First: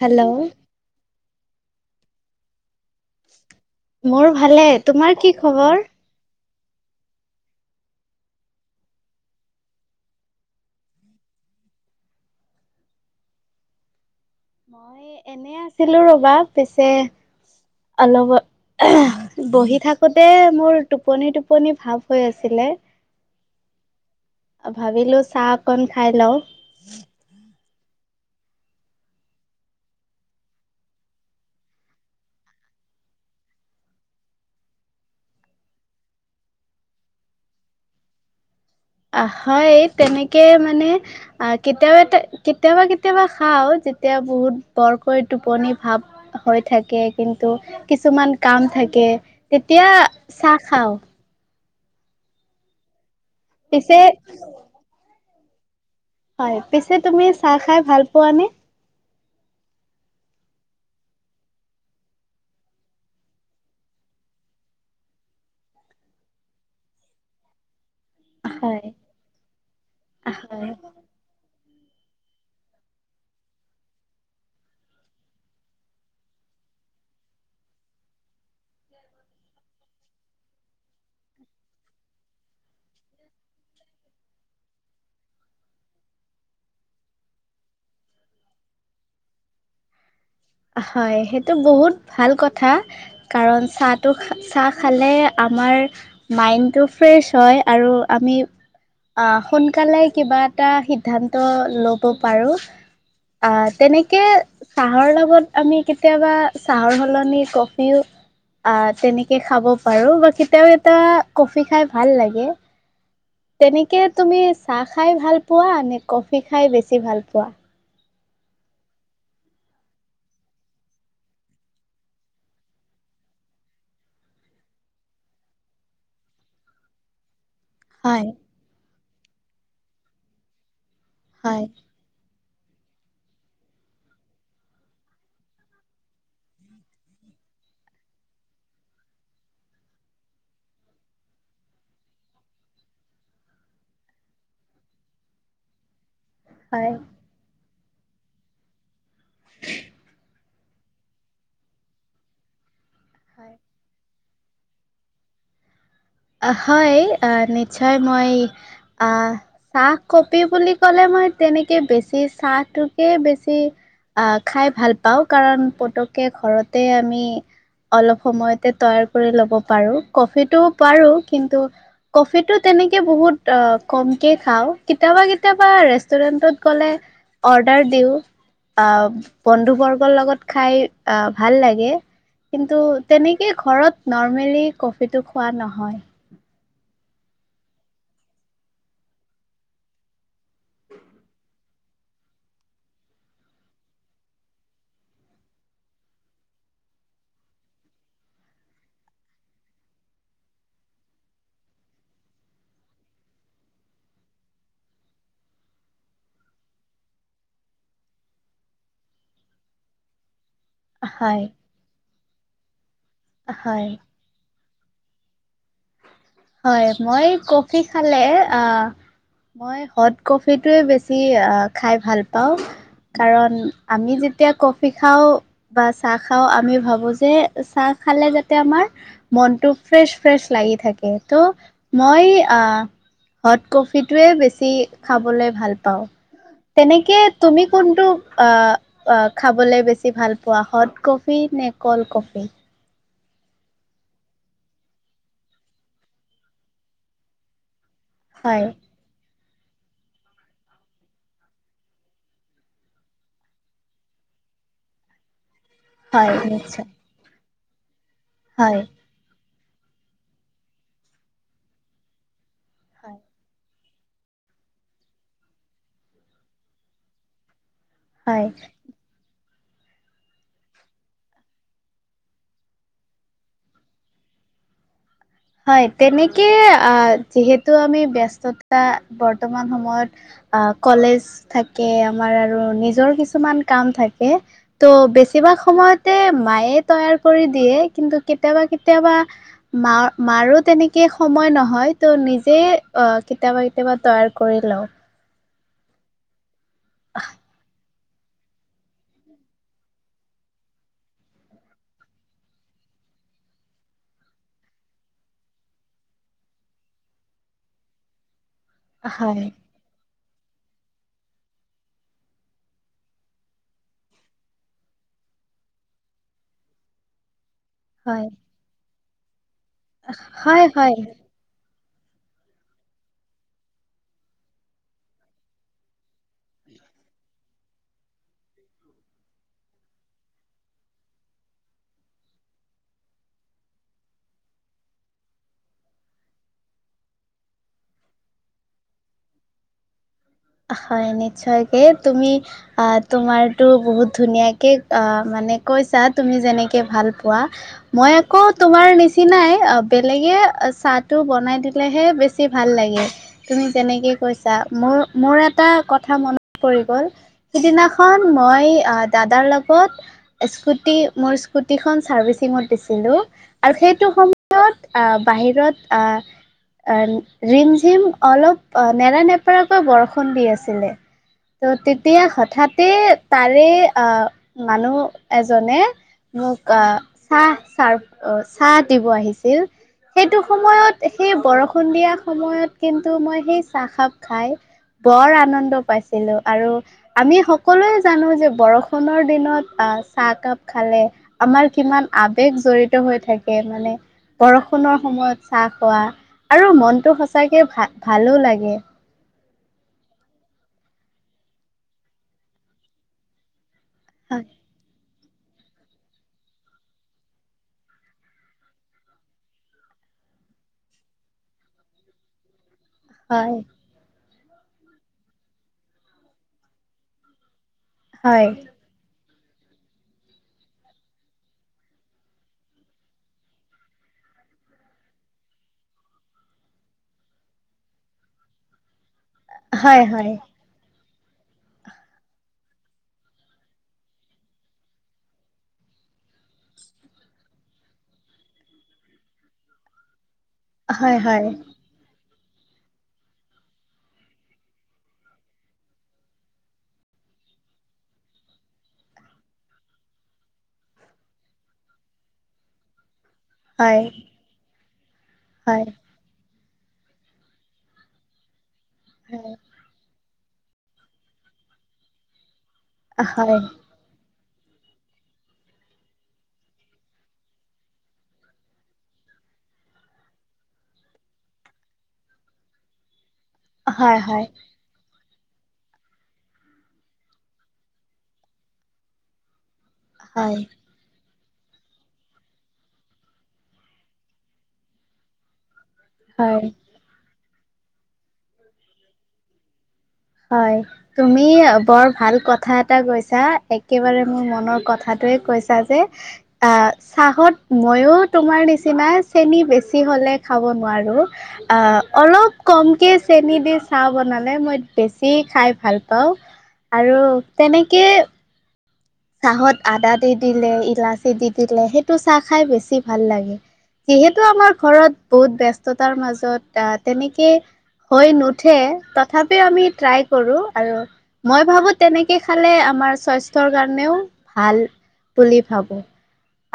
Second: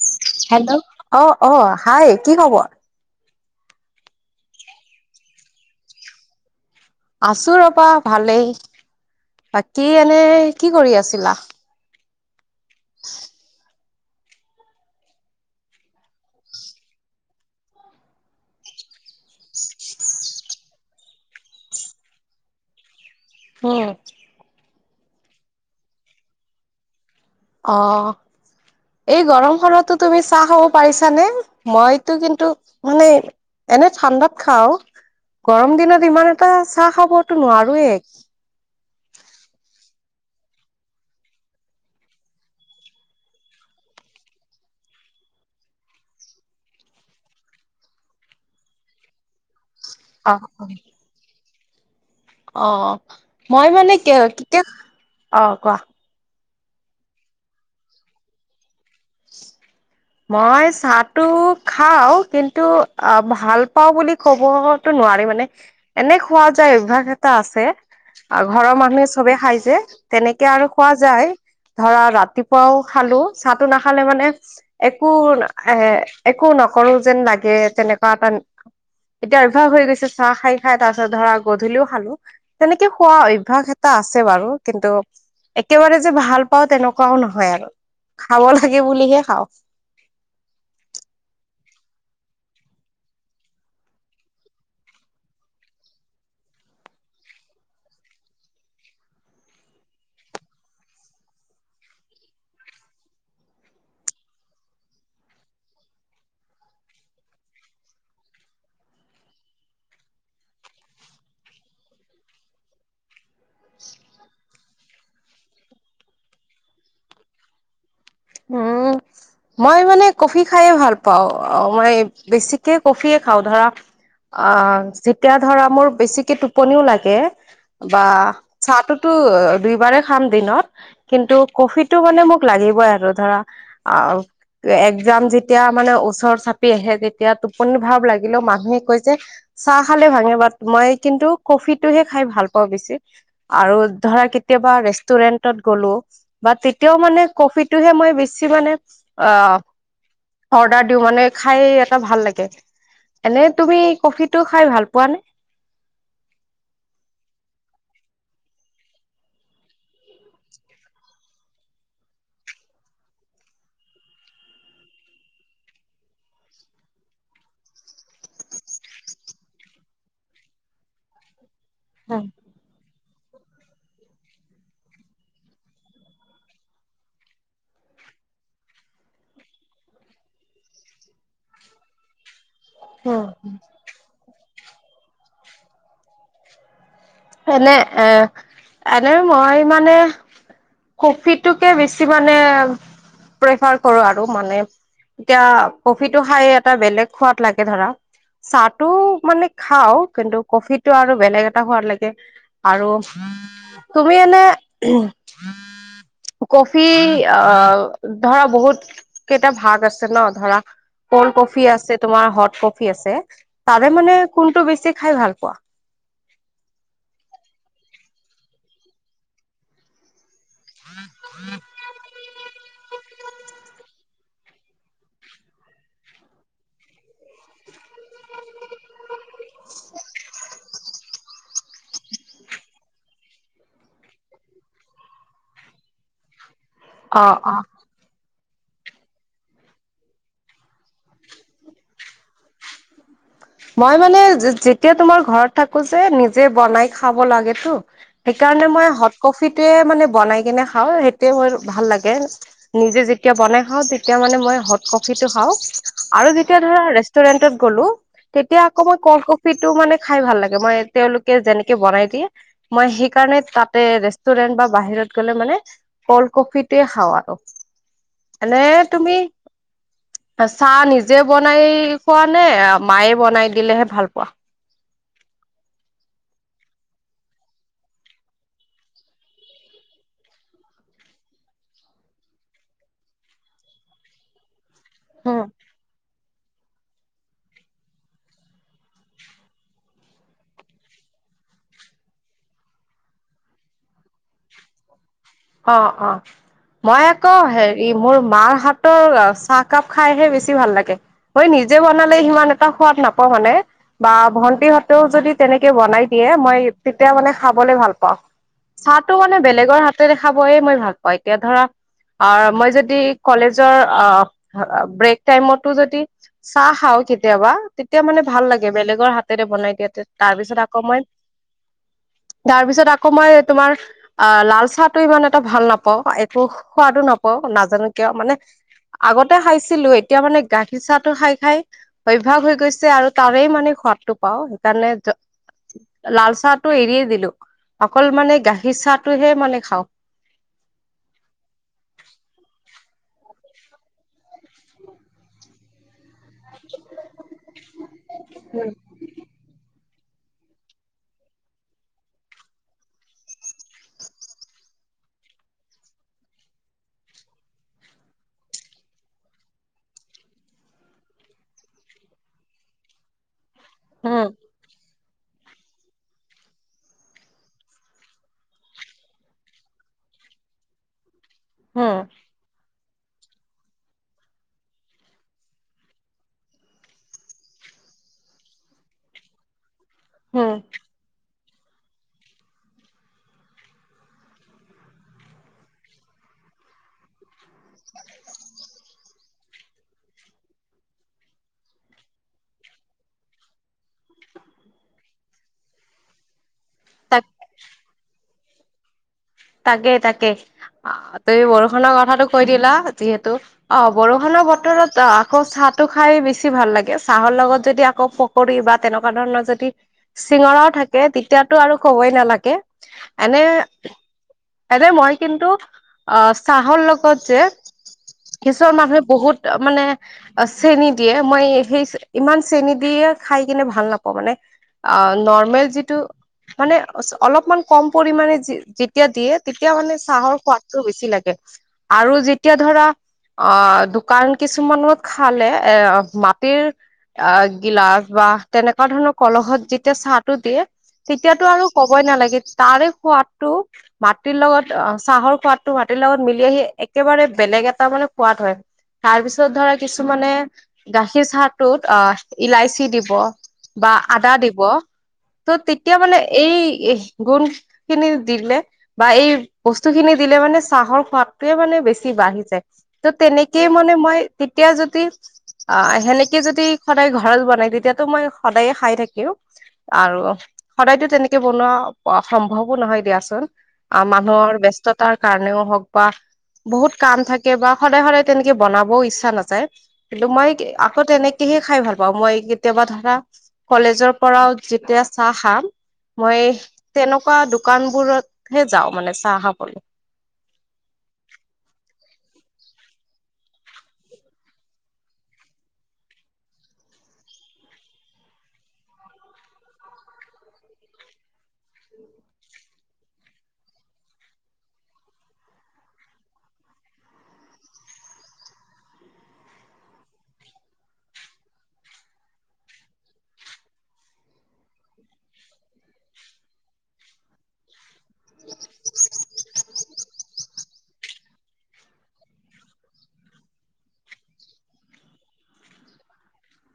Hello! Hello! অ' অ', hi কি খবৰ? মোৰ ভালে, তোমাৰ কি খবৰ? আছো ৰবা! ভালেই, বাকী এনে কি কৰি আছিলা? [inaudible] মই এনে। এনেই আছিলো ৰবা! পিছে অলপ [unintelligible] বহি থাকোতে মোৰ টোপনি টোপনি ভাৱ হৈ আছিলে। অঁ। ভাবিলোঁ চাহ অকন খাই লওঁ। অ'। এই গৰম খনতটো তুমি চাহ খাব পাৰিছানে? মইতো কিন্তু মানে এনে ঠাণ্ডাত খাও, গৰম দিনত ইমান এটা চাহ খাবতো নোৱাৰোয়ে। অ' হয়, তেনেকে মানে অ' কেতিয়াবাটো কেতিয়াবা কেতিয়াবা খাও, যেতিয়া বহুত বৰকৈ টোপনি ভাব হৈ থাকে কিন্তু, কিছুমান কাম থাকে তেতিয়া অ চাহ খাও। অ', মই মানে পিছে কে কেতিয়া--অ'কোৱা। হয়, পিছে তুমি চাহ খাই ভাল পোৱানে? [inaudible] মই চাহটো খাওঁ, কিন্তু ভাল পাওঁ বুলি কব টো নোৱাৰি মানে এনে খোৱা যায়, অভ্যাস এটা আছে। আৰু ঘৰৰ হয় মানুহে চবে খাই যে, তেনেকে আৰু হয় খোৱা যায়, ধৰা ৰাতিপুৱাও খালো। চাহটো নাখালে মানে একো, এ একো নকৰো যেন লাগে তেনেকুৱা [unintelligible] এতিয়া অভ্যাস হৈ গৈছে, চাহ খাই খাই তাৰ পিছত ধৰা গধূলিও খালো। তেনেকে খোৱা অভ্যাস এটা আছে বাৰু! কিন্তু একেবাৰে যে ভাল পাওঁ তেনেকুৱাও নহয় আৰু। খাব লাগে বুলিহে খাওঁ। হয়, সেইটো বহুত ভাল কথা। কাৰণ চাহটো, চাহ খালে আমাৰ মাইণ্ডটো ফ্ৰেছ হয়, আৰু আমি অ' সোনকালে কিবা এটা সিদ্ধান্ত ল'ব পাৰোঁ। অ' তেনেকে চাহৰ লগত আমি কেতিয়াবা, চাহৰ সলনি কফিও আ' তেনেকে খাব পাৰো বা কেতিয়াবা কেতিয়াবা কফি খাই ভাল লাগে। তেনেকে তুমি চাহ খাই ভাল পোৱা নে, কফি খাই বেছি ভাল পোৱা? উম [inaudible] মই মানে কফি খাইয়ে ভাল পাওঁ, অ' মই বেছিকে কফিয়ে খাওঁ ধৰা অ' যেতিয়া ধৰা মোৰ বেছিকে টোপনিও লাগে। বা হয় চাহটোতো দুই বাৰে খাম দিনত কিন্তু হয় ক'ফিত টো মানে মোক লাগিবই আৰু। ধৰা অ' একজাম যেতিয়া মানে ওচৰ চাপি আহে তেতিয়া টোপনি ভাৱ লাগিলেও মানুহে কয় যে চাহ খালে ভাঙে বাট, মই কিন্তু কফিটোহে খাই ভাল পাওঁ বেছি। আৰু ধৰা কেতিয়াবা ৰেষ্টুৰেন্টত গ'লো বা হয় তেতিয়াও মানে কফিটোহে মই- বেছি মানে, অ অৰ্ডাৰ দিওঁ মানে খাই এটা ভাল লাগে। এনেই হয় তুমি কফিটো খাই ভাল পোৱা নে? অ হয়, নিশ্চয় মই আহ- চাহ কফি বুলি ক'লে মই তেনেকে বেছি চাহটোকে বেছি- আহ, খাই ভাল পাওঁ, কাৰণ পতকে ঘৰতে আমি- অলপ সময়তে তৈয়াৰ কৰি ল'ব পাৰো, কফিটো- পাৰো, কিন্তু কফিটো তেনেক- কে বহুত কমকে খাওঁ, কেতিয়াবা কেতিয়াবা ৰেষ্টুৰেন্টত গ'লে- অৰ্ডাৰ দিওঁ। আ বন্ধু বৰ্গৰ লগত খাই ভাল লাগে। কিন্তু, তেনেকে ঘৰত নৰ্মেলি কফিটো খোৱা নহয়। এনে এ এনেই মই মানে- কফিটোকে বেছি মানে প্ৰেফাৰ কৰো আৰু মানে- এতিয়া কফিটো খাই এটা বেলেগ সোৱাদ লাগে ধৰা। চাহ টো মানে খাওঁ, কিন্তু কফিটো আৰু বেলেগ এটা খোৱাদ লাগে। আৰু তুমি এনেই- কফি অহ ধৰা বহুত- কেইটা ভাগ আছে ন, ধৰা- ক'ল্ড হয়, কফি আছে তোমাৰ হট কফি আছে, হয়, তাৰে মানে কোনটো বেছি খাই ভাল পোৱা? হয়, মই কফি খালে আঁ মই হত- কফিটোৱে বেছি আ খাই ভাল পাওঁ। কাৰণ, আমি যেতিয়া কফি খাওঁ- বা চাহ খাওঁ আমি ভাবো যে, চাহ খালে যাতে আমাৰ- মনটো ফ্ৰেছ ফ্ৰেছ লাগি থাকে, ত' মই আহ- হট কফিটোৱে বেছি খাবলে ভাল পাওঁ, তেনেকে অ অ তুমি কোনটো- আ আ খাবলে বেছি ভাল পোৱা হট কফি নে ক'ল্ড কফি? মই মানে যেতিয়া তোমাৰ ঘৰত থাকো যে নিজে বনাই খাব লাগেতো, - হয়, সেইকাৰণে মই হট কফিটোৱে মানে বনাই কিনে খাওঁ, সেইটোৱে মোৰ ভাল লাগে। নিজে যেতিয়া বনাই খাওঁ তেতিয়া মানে মই হট কফিটো খাওঁ। আৰু হয়, যেতিয়া ধৰা নিশ্চয় ৰেষ্টুৰেন্টত গ'লো, তেতিয়া হয়, আকৌ মই কল্ড- ফিটো মানে খাই ভাল লাগে, মই তেওঁলোকে যেনেকে বনাই দিয়ে মই হয়। সেইকাৰণে তাত- এ ৰেষ্টুৰেন্ট বা বাহিৰত গ'লে মানে কল্ড কফিটোৱে খাওঁ আৰু। হয় এনে- তুমি চাহ নিজে বনাই খোৱা নে মায়ে- বনাই দিলেহে ভাল পোৱা। হয়, তেনেকে আ যিহেতু আমি ব্যস্ততা বৰ্তমান সময়ত- অ কলেজ থাকে আমাৰ আৰু নিজৰ কিছুমান কাম থাকে। ত' উম। বেছিভাগ সময়তে মায়ে তৈয়াৰ কৰি দিয়ে, কিন্তু কেতিয়াবা কেতিয়াবা- মাৰ- মাৰোঁ তেনেকে সময় নহয়, তো নিজেই কেতিয়াবা কেতিয়াবা তৈয়াৰ কৰি লওঁ। অঁ' অঁ' মই আকৌ হে- ই মোৰ মাৰ হাতৰ চাহকাপ খাইহে বেছি ভাল লাগে। মই নিজে বনালে সিমান এটা সোৱাদ নাপাওঁ মানে। বা ভন্টি হতেও যদি তেনেকে বনাই দিয়ে মই তেতিয়া মানে খাবলে ভাল পাওঁ। চাহটো মানে হয় বেলেগৰ হাতৰেহে খাবয়ে মই ভাল পাওঁ, এতিয়া ধৰা অ মই যদি কলেজৰ অ ব্ৰেক টাইমতো যদি চাহ খাওঁ কেতিয়াবা। তেতিয়া হয় মানে ভাল লাগে, বেলেগৰ হাতেৰে বনাই দিয়া তে, তাৰপিছত হয় আকৌ হয় মই তাৰপিছত আকৌ মই তোমাৰ আ লাল চাহ টো ইমান এটা ভাল নাপাওঁ, একো সোৱাদো নাপাও নাজানো কিয়, মানে আগতে খাইছিলো, এতিয়া মানে গাখীৰ চাহটো খায় খায় অভ্যাস হৈ গৈছে আৰু তাৰেই মানে সোৱাদটো পাওঁ সেইকাৰণে য লাল চাহটো এৰিয়ে দিলো, অকল মানে গাখীৰ চাহটোহে মানে খাওঁ। হয়, নিশ্চয়কে তুমি আ তোমাৰো বহুত ধুনীয়াকে আ মানে কৈছা তুমি যেনেকে ভাল পোৱা, মই আকৌ তোমাৰ নিচ চিনাই অ বেলেগে চাহটো বনাই দিলেহে বেছি ভাল লাগে। তুমি যেনেকে কৈছা মোৰ মোৰ এটা কথা মনত পৰি গ'ল সিদিনাখন মই আ দাদাৰ লগত স্কুটি মোৰ স্কুটিখন চাৰ্ভিচিঙত দিছিলো, আৰু সেইটো উম সম ত, আহ বাহিৰত আহ ৰিম ঝিম অলপ নেৰানেপেৰা কৈ বৰষুণ দি আছিলে, ত' হম তেতিয়া হঠাতে তাৰে আ মানুহ এজনে মোক, আহ চাহ চাৰ্ভ অ চাহ দিব আহিছিল। সেইটো হম সময়ত সেই বৰষুণ দিয়া সময়ত কিন্তু মই সেই চাহ খাপ খায় বৰ আনন্দ পাইছিলো, আৰু আমি স সকলোৱে জানো যে বৰষুণৰ দিনত আ চাহকাপ খালে আমাৰ কিমান আবেগ জড়িত হৈ থাকে, মানে বৰষুণৰ সময়ত চাহ খোৱা আৰু মনটো তাক সঁচাকে ভা ভালো লাগে। তাকেই, তাকেই তুমি বৰষুণৰ কথাটো কৈ দিলা যিহেতু অ, বৰষুণৰ হয় বতৰত অ আকৌ চাত টো খায় বেছি ভাল লাগে, চাহৰ লগত যদি আকৌ পকৰি বা তেনেকুৱা ধৰণৰ যদি চিঙৰাও থাকে তেতিয়াতো আৰু কবই নালাগে। এনে হয় এনে মই কিন্তু আহ চাহৰ লগত যে হয় কিছুমান মানুহে বহুত মানে অ চেনী দিয়ে মই সেই ইমান চেনী দিয়ে খায় কিনে ভাল নাপাওঁ মানে। অ, নৰ্মেল যিটো মানে অলপমান কম পৰিমানে যি তেতিয়া দিয়ে তেতিয়া মানে হয় হয় চাহৰ সোৱাদটো বেছি লাগে। আৰু যেতিয়া ধৰা অ, দোকান কিছুমানত খালে এ মাটিৰ অ, গিলাচ বা তেনেকুৱা ধৰণৰ কলহত যেতিয়া চাহটো দিয়ে হয় হয় তেতিয়াতো আৰু ক'বই নালাগে তাৰে সোৱাদটো মাটিৰ লগত অ চাহৰ সোৱাদটো মাটিৰ লগত মিলি আহি একেবাৰে বেলেগ এটা মানে সোৱাদ হয়। তাৰপিছত ধৰা কিছুমানে গাখীৰ চাহটোত অহ ইলাাইচি দিব। বা হয় আদা দিব ত' হয় তেতিয়া মানে এই গুণখিনি দিলে বা এই হয় বস্তু খিনি দিলে মানে চাহৰ সোৱাদটোয়ে মানে বেছি বাঢ়ি যায়। ত' হয় তেনেকেই মানে মই তেতিয়া যদি অ', সেনেকে যদি সদায় ঘৰত বনাই তেতিয়াতো মই সদায়ে খাই থাকিম। আৰু সদায়তো তেনেকে বনোৱা সম্ভৱো নহয় দিয়াচোন। আ', হয় হয় মানুহৰ ব্যস্ততাৰ কাৰণেও হওক বা কাম থাকে বা সদায় তেনেকে বনাবও ইচ্ছা নাযায়। কিন্তু, মই হয় আ আ', তেনেকেহে খাই ভাল পাওঁ। মই, কেতিয়াবা ধৰা কলেজৰ পৰাও যেতিয়া চাহ খাম মই তেনেকুৱা দোকান বোৰতহে যাওঁ মানে চাহ খাবলৈ। হয়। তুমি বৰ ভাল কথা এটা কৈছা। একেবাৰে মোৰ মনৰ কথাটোৱে কৈছা যে আ', চাহত ময়ো তোমাৰ নিচিনা চেনি বেছি হ'লে খাব নোৱাৰো। অ', অলপ কমকে চেনি দি চাহ বনালে মই বেছি খাই ভাল পাওঁ আৰু তেনেকে চাহত আদা দি দিলে। ইলাচি দি দিলে। সেইটো চাহ খাই বেছি ভাল লাগে। যিহেতু আমাৰ ঘৰত বহুত ব্যস্ততাৰ মাজত আহ, তেনেকে হৈ নুঠে তথাপিও আমি? ট্ৰাই কৰো আৰু মই ভাবো তেনেকে খালে আমাৰ স্বাস্থ্যৰ কাৰণেও ভাল বুলি ভাবো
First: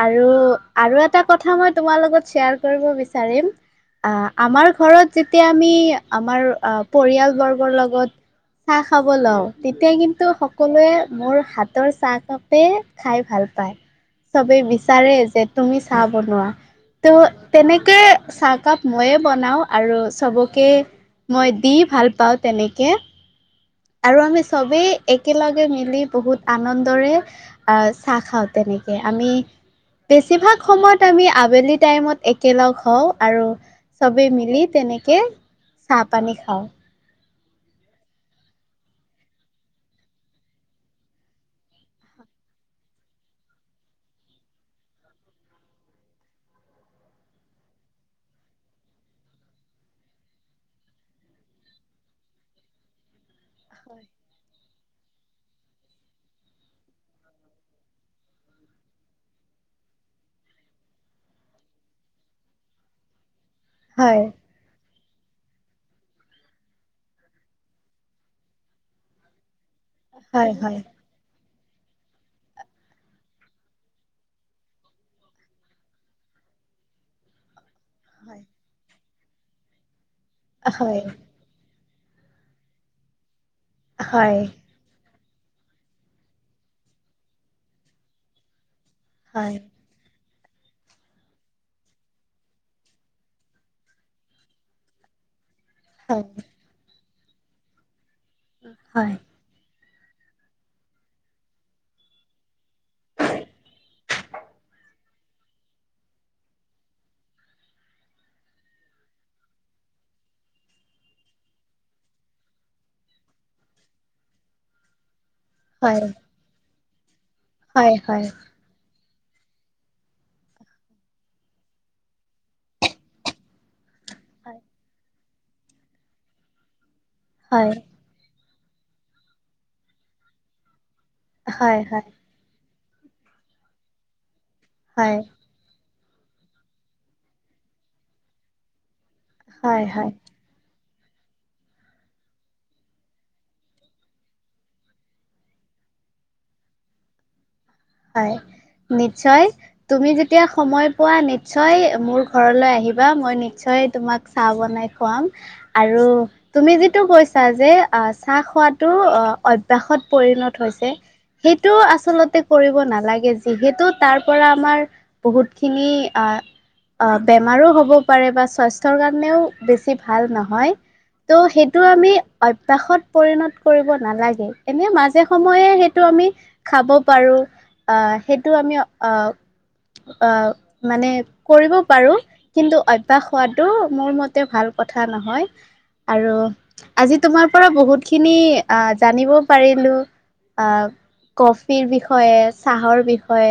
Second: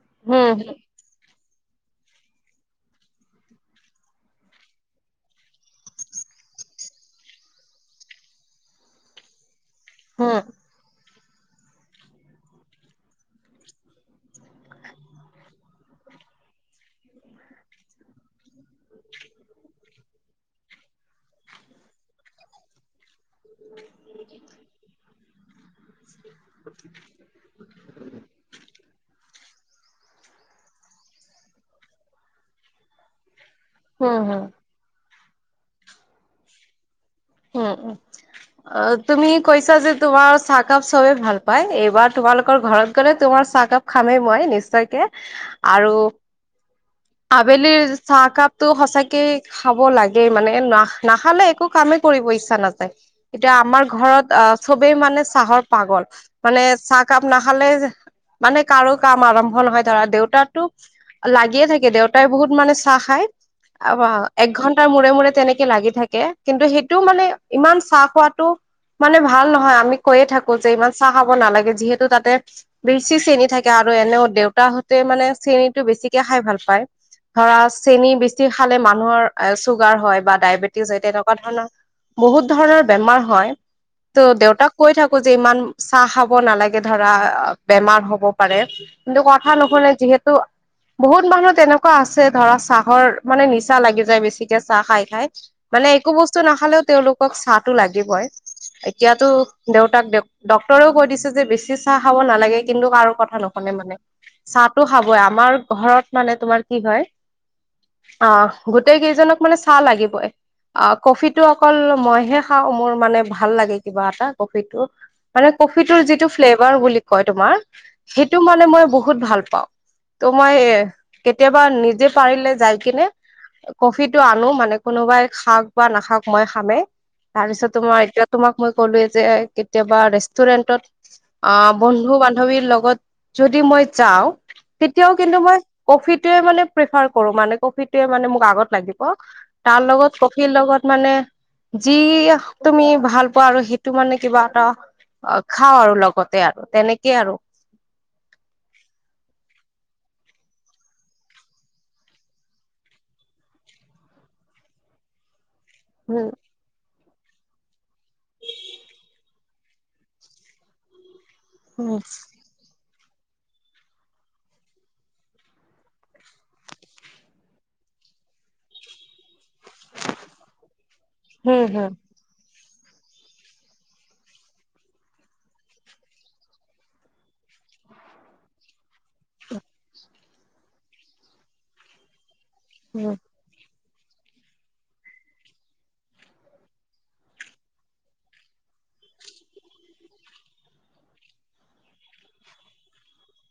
আৰু হুম আৰু এট এটা কথা মই তোমাৰ লগত শ্বেয়াৰ কৰিব বিচাৰিম। আহ', আমাৰ ঘৰত যেতিয়া আমি আমাৰ পৰিয়ালবৰ্গৰ লগত। চাহ খাব লও। তেতিয়া কিন্তু হুম সকলোৱে মোৰ হাত হাতৰ চাহ কাপে খাই ভাল পায়। চবে বিচাৰে যে, তুমি চাহ বনোৱা ত' তেনেকে চাহকাপ ময়ে বনাওঁ আৰু চবকে মই দি ভাল পাওঁ। তেনেকে আৰু আমি চবেই একেলগে মিলি বহুত আনন্দৰে [unintelligible] আ', চাহ খাওঁ তেনেকে আমি বেছিভাগ সময়ত আমি আবেলি টাইমত একেলগ হওঁ আৰু হুম চবেই হুম। মিলি তেনেকে চাহ পানী খাওঁ। উম', উম, অ', তুমি কৈছা যে তোমাৰ চাহকাপ চবেই ভাল পায়। এইবাৰ তোমালোকৰ ঘৰত গ'লে তোমাৰ চাহকাপ খামেই মই নিশ্চয়কে আৰু আবেলিৰ চাহ কাপটোৰ‌ সচাকে খাব লাগে মানে না নাখালে একো কামেই কৰিব ইচ্ছা নাযায়। এতিয়া আমাৰ ঘৰত আহ চবেই মানে চাহৰ পাগল। মানে চাহ কাপ নাখালে মানে কাৰো কাম আৰম্ভ নহয়, ধৰা দেউতাৰ টো লাগিয়ে থাকে। দেউতাই বহুত মানে চাহ খায়। হয়, [inaudible] এক ঘন্টাৰ মূৰে মূৰে তেনেকে লাগি থাকে। কিন্তু সেই এইটো মানে ইমান চাহ খোৱাটো মানে ভাল নহয়। আমি কৈয়ে হয়, থাকো যে হয়, ইমান চাহ খাব নালাগে। যিহেতু তাতে বেচি চেনী থাকে, আৰু এনেও দেউতাহঁতে মানে চেনীটো বেছিকে খাই ভাল পায়। ধৰা চেনি হয়, বেছি খালে মানুহৰ চুগাৰ হয় বা ডায়েবেটিছ হয় তেনেকুৱা ধৰণৰ বহুত ধৰণৰ বেমাৰ হয়। ত' হয়, দেউতাক কৈ থাকো যে ইমান চাহ খাব নালাগে, ধৰা বেমাৰ হব। পাৰে। কিন্তু কথা হয়, নোখোনে যিহেতু বহুত মানুহ তেনেকুৱা আছে। ধৰা চাহৰ মানে নিচা লাগি যায়। বেছিকে চাহ খাই খাই। মানে একো হয়, বস্তু নাখালেও তেওঁলোকক চাহটো লাগিবই, হয়, এতিয়াতো দেউতাক ড-ডক্তৰেও কৈ দিছে যে বেছি চাহ খাব নালাগে কিন্তু কাৰো কথা নুশুনে মানে। চাহটো খাবই আমাৰ ঘৰত মানে তোমাৰ কি হয় অ গোটেই কেইজনক মানে চাহ লাগিবই অ' কফিতটো অকল মইহে খাওঁ মোৰ মানে ভাল লাগে কিবা এটা কফিটো মানে কফিটোৰ হয়, যিটো ফ্লেভাৰ বুলি কয় তোমাৰ হয়, হয়, সেইতো মানে মই বহুত বহুত ভাল পাওঁ, ত' মই কেতিয়াবা নিজে পাৰিলে যাই কিনে কফিটো আনো মানে কোনোবাই খাওক বা নাখাওক মই খামেই, হয়, তাৰপিছতো মই এতিয়া তোমাক মই ক'লোৱে যে কেতিয়াবা ৰেষ্টুৰেন্টত অ হয়, হয়, বন্ধু বান বান্ধৱীৰ লগত যদি মই যাওঁ তেতিয়াও হয়, কিন্তু মই কফিটোৱে মানে প্ৰিফাৰ কৰো মানে কফিটোয়ে মানে মোক আগত লাগিব, তাৰ হয়, হয়। লগত কফিৰ লগত মানে যি তুমি ভাল পোৱা আৰু সেইটো মানে কিবা এটা অ' খাওঁ আৰু লগতে আৰু তেনেকে আৰু হয় নিশ্চয় তুমি যেতিয়া সময় পোৱা নিশ্চয় মোৰ ঘৰলৈ আহিবা মই নিশ্চয় তোমাক চাহ বনাই খুৱাম। আৰু উম তুমি যিটো কৈছা যে চাহ খোৱাতটো অ ভ্যাসত পৰিণত হৈছে সেইটো উম আচলতে কৰিব নালাগে যিহেতু তাৰ পৰা আমাৰ বহুত খিনি আহ অ বেমাৰো হ'ব পাৰে বা স্বাস্থ্যৰ কাৰণেও বেছি ভাল নহয়। ত' হম সেইটো হম আমি অভ্যাসত পৰিণত কৰিব নালাগে, এনে মাজে সময়ে সেইটো আমি খাব পাৰো আহ সেইটো আমি আহ আহ' মানে কৰিব পাৰোঁ কিন্তু হম অভ্যাস হোৱাটো মোৰ মতে ভাল কথা নহয় আৰু আজি তোমাৰ পৰা বহুত খিনি আহ জানিব পাৰিলো অ কফিৰ বিষয়ে, চাহৰ বিষয়ে